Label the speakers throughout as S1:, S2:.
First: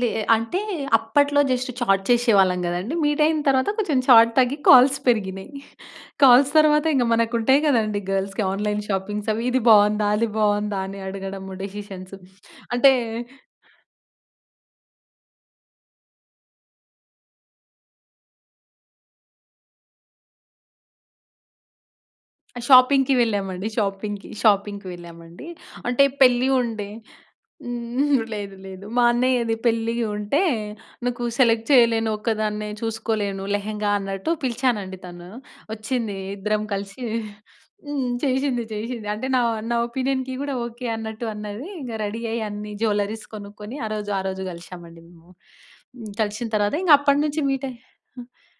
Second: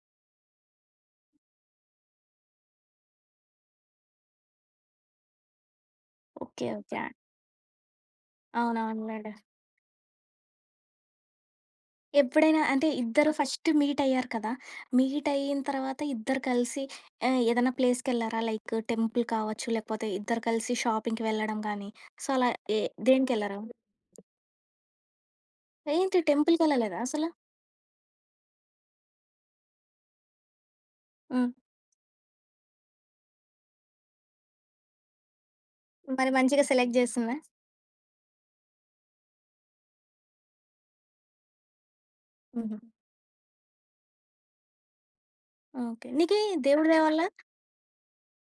S1: లే ఎ అంటే అప్పట్లో జస్ట్ చాట్ చేశేవాళ్ళం గదండీ. మీట్ అయిన తరువాత కొంచెం చాట్ తగ్గి కాల్స్ పెరిగినయి. Calls
S2: okay.
S1: తరువాత,
S2: ఓకే.
S1: ఇంగ
S2: ఆహ్
S1: మనకుంటయి గదండీ! గర్ల్స్‌కి ఆన్లైన్
S2: అవునవును. మెడ
S1: షాపింగ్స్ అవి. "ఇది బాగుందా? అది బాగుందా?" అని అడగడము డిసిషన్స్.
S2: ఎప్పుడైనా అంటే
S1: అంటే
S2: ఇద్దరు ఫస్ట్ మీట్ అయ్యారు కదా! మీట్ అయిన తర్వాత ఇద్దరు కలిసి ఆహ్, ఏదైనా ప్లేస్‌ కేళ్లారా? లైక్ టెంపుల్ కావచ్చు. లేపోతే ఇద్దరు కలిసి షాపింగ్‌కి వెళ్ళడం గానీ సో అలా ఏ
S1: షాపింగ్‌కి
S2: దేనికేళ్లారు?
S1: వెళ్ళామండి. షాపింగ్‌కి. షాపింగ్‌కి వెళ్ళామండి. అంటే
S2: ఏంటి
S1: పెళ్లి
S2: టెంపుల్‌
S1: ఉండే
S2: కెళ్ళలేదా అసల?
S1: హ్మ్. లేదు లేదు మా అన్నయ్యది పెళ్ళి ఉంటే, "నాకు
S2: హ్మ్.
S1: సెలెక్ట్ చేయలేను. ఒక్కదాన్నే చూసుకోలేను లెహెంగా, అన్నట్టు పిలిచానండి. తను ఒచ్చింది.
S2: మరి
S1: ఇద్దరం
S2: మంచిగా సెలెక్ట్
S1: కలిసి
S2: జేస్తుందా?
S1: హ్మ్. చేశింది. చేశింది. అంటే నా నా ఒపీనియన్‌కి గూడా ఓకే. అన్నట్టు అన్నది. ఇంగ రెడీ అయ్యి అన్ని
S2: హుహు.
S1: జ్యువెల్లరీస్ కొనుక్కొని ఆరోజు ఆరోజు కలిశామండి మేము.
S2: ఓకే.
S1: హ్మ్.
S2: నీకి
S1: కలిసిన తరువాత
S2: దేవుడి
S1: ఇంగ
S2: దయవల్ల
S1: అప్పటినుంచి మీట్ అయ్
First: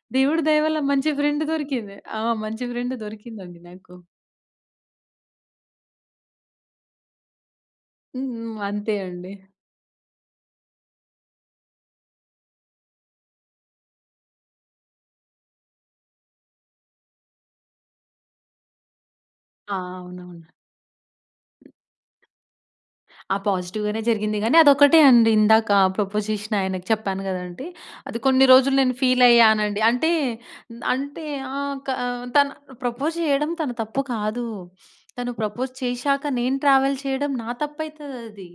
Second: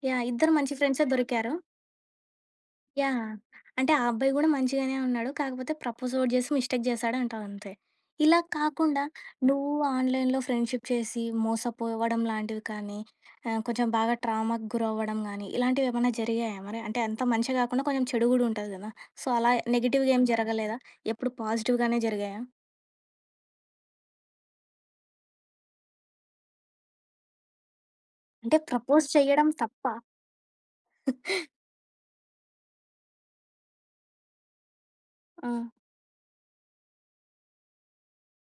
S2: యాహ్!
S1: దేవుడి
S2: ఇద్దరు
S1: దయ
S2: మంచి
S1: వల్ల
S2: ఫ్రెండ్సే
S1: మంచి ఫ్రెండ్
S2: దొరికారు.
S1: దొరికింది. ఆ! మంచి ఫ్రెండ్
S2: యాహ్!
S1: దొరికిందండి
S2: అంటే
S1: నాకు.
S2: ఆ అబ్బాయి గూడా మంచిగానే ఉన్నాడు. కాకపోతే ప్రపోజ్ ఓటి జేశి మిస్టేక్ జేసాడు అంటావంతే.
S1: హ్మ్.
S2: ఇలా
S1: హ్మ్. అంతే
S2: కాకుండా,
S1: అండి.
S2: నువ్వు ఆన్లైన్‌లో ఫ్రెండ్షిప్ చేసి మోసపోవడం లాంటివి కానీ, ఆహ్, కొంచెం బాగా ట్రామాకు గురవ్వడం గానీ ఇలాంటివేమన్నా జరిగాయా మరి? అంటే అంత మంచి గాకుండా కొంచెం చెడు గూడా ఉంటుంది గదా! సో అలా
S1: ఆ!
S2: నెగెటివ్‌గా ఏం
S1: అవునవును.
S2: జరగలేదా? ఎప్పుడు పాజిటివ్‌గానే జరిగాయా?
S1: ఆ! పాజిటివ్‌గానే జరిగింది గానీ అదొక్కటే అండి ఇందాక ప్రపోజ్ జేసిన ఆయనకి చెప్పాను గదండీ. అది కొన్ని
S2: అంటే
S1: రోజులు నేను
S2: ప్రపోజ్
S1: ఫీల్
S2: చేయడం
S1: అయ్యానండి.
S2: తప్ప?
S1: అంటే అంటే ఆ! క తన ప్రపోజ్ చేయడం తన తప్పు కాదు, తను
S2: ఆ!
S1: ప్రపోజ్ చేశాక, నేను ట్రావెల్ చేయడం నా తప్పైతది అది.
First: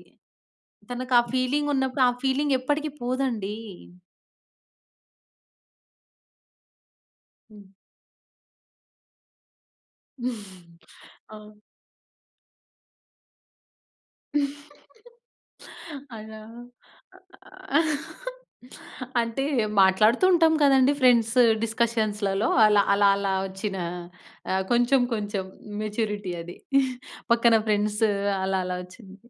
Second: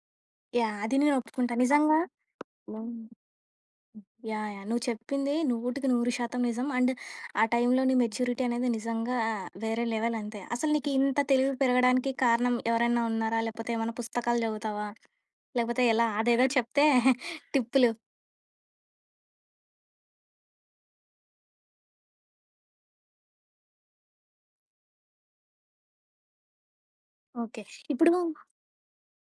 S2: యాహ్! అది నేను
S1: తనకు ఆ
S2: ఒప్పుకుంటా
S1: ఫీలింగ్
S2: నిజంగా
S1: ఉన్నప్పుడు ఆ ఫీలింగ్ ఎప్పటికి
S2: హ్మ్.
S1: పోదండి.
S2: యాహ్! యాహ్! నువ్వు చెప్పింది నూటికి నూరు శాతం నిజం. అండ్ ఆ
S1: హ్మ్.
S2: టైంలో నీ మెచ్యూరిటీ అనేది నిజంగా వేరే లెవెల్ అంతే. అసలు నీకు ఇంత తెలివి
S1: ఆ!
S2: పెరగడానికి కారణం ఎవరైనా ఉన్నారా? లేపోతే ఏమైనా పుస్తకాలు జదువుతావా? లేపోతే ఎలా?
S1: అర
S2: అదేదో చెప్తే టిప్పులు.
S1: అంటే మాట్లాడుతూ ఉంటాం కదండీ ఫ్రెండ్స్ డిస్కషన్స్‌లలో అలా. అలా, అలా ఒచ్చిన ఆహ్, కొంచెం కొంచెం మెచ్యూరిటీ అది. పక్కన
S2: ఓకే.
S1: ఫ్రెండ్స్
S2: ఇప్పుడు
S1: అలా అలా ఒచ్చింది.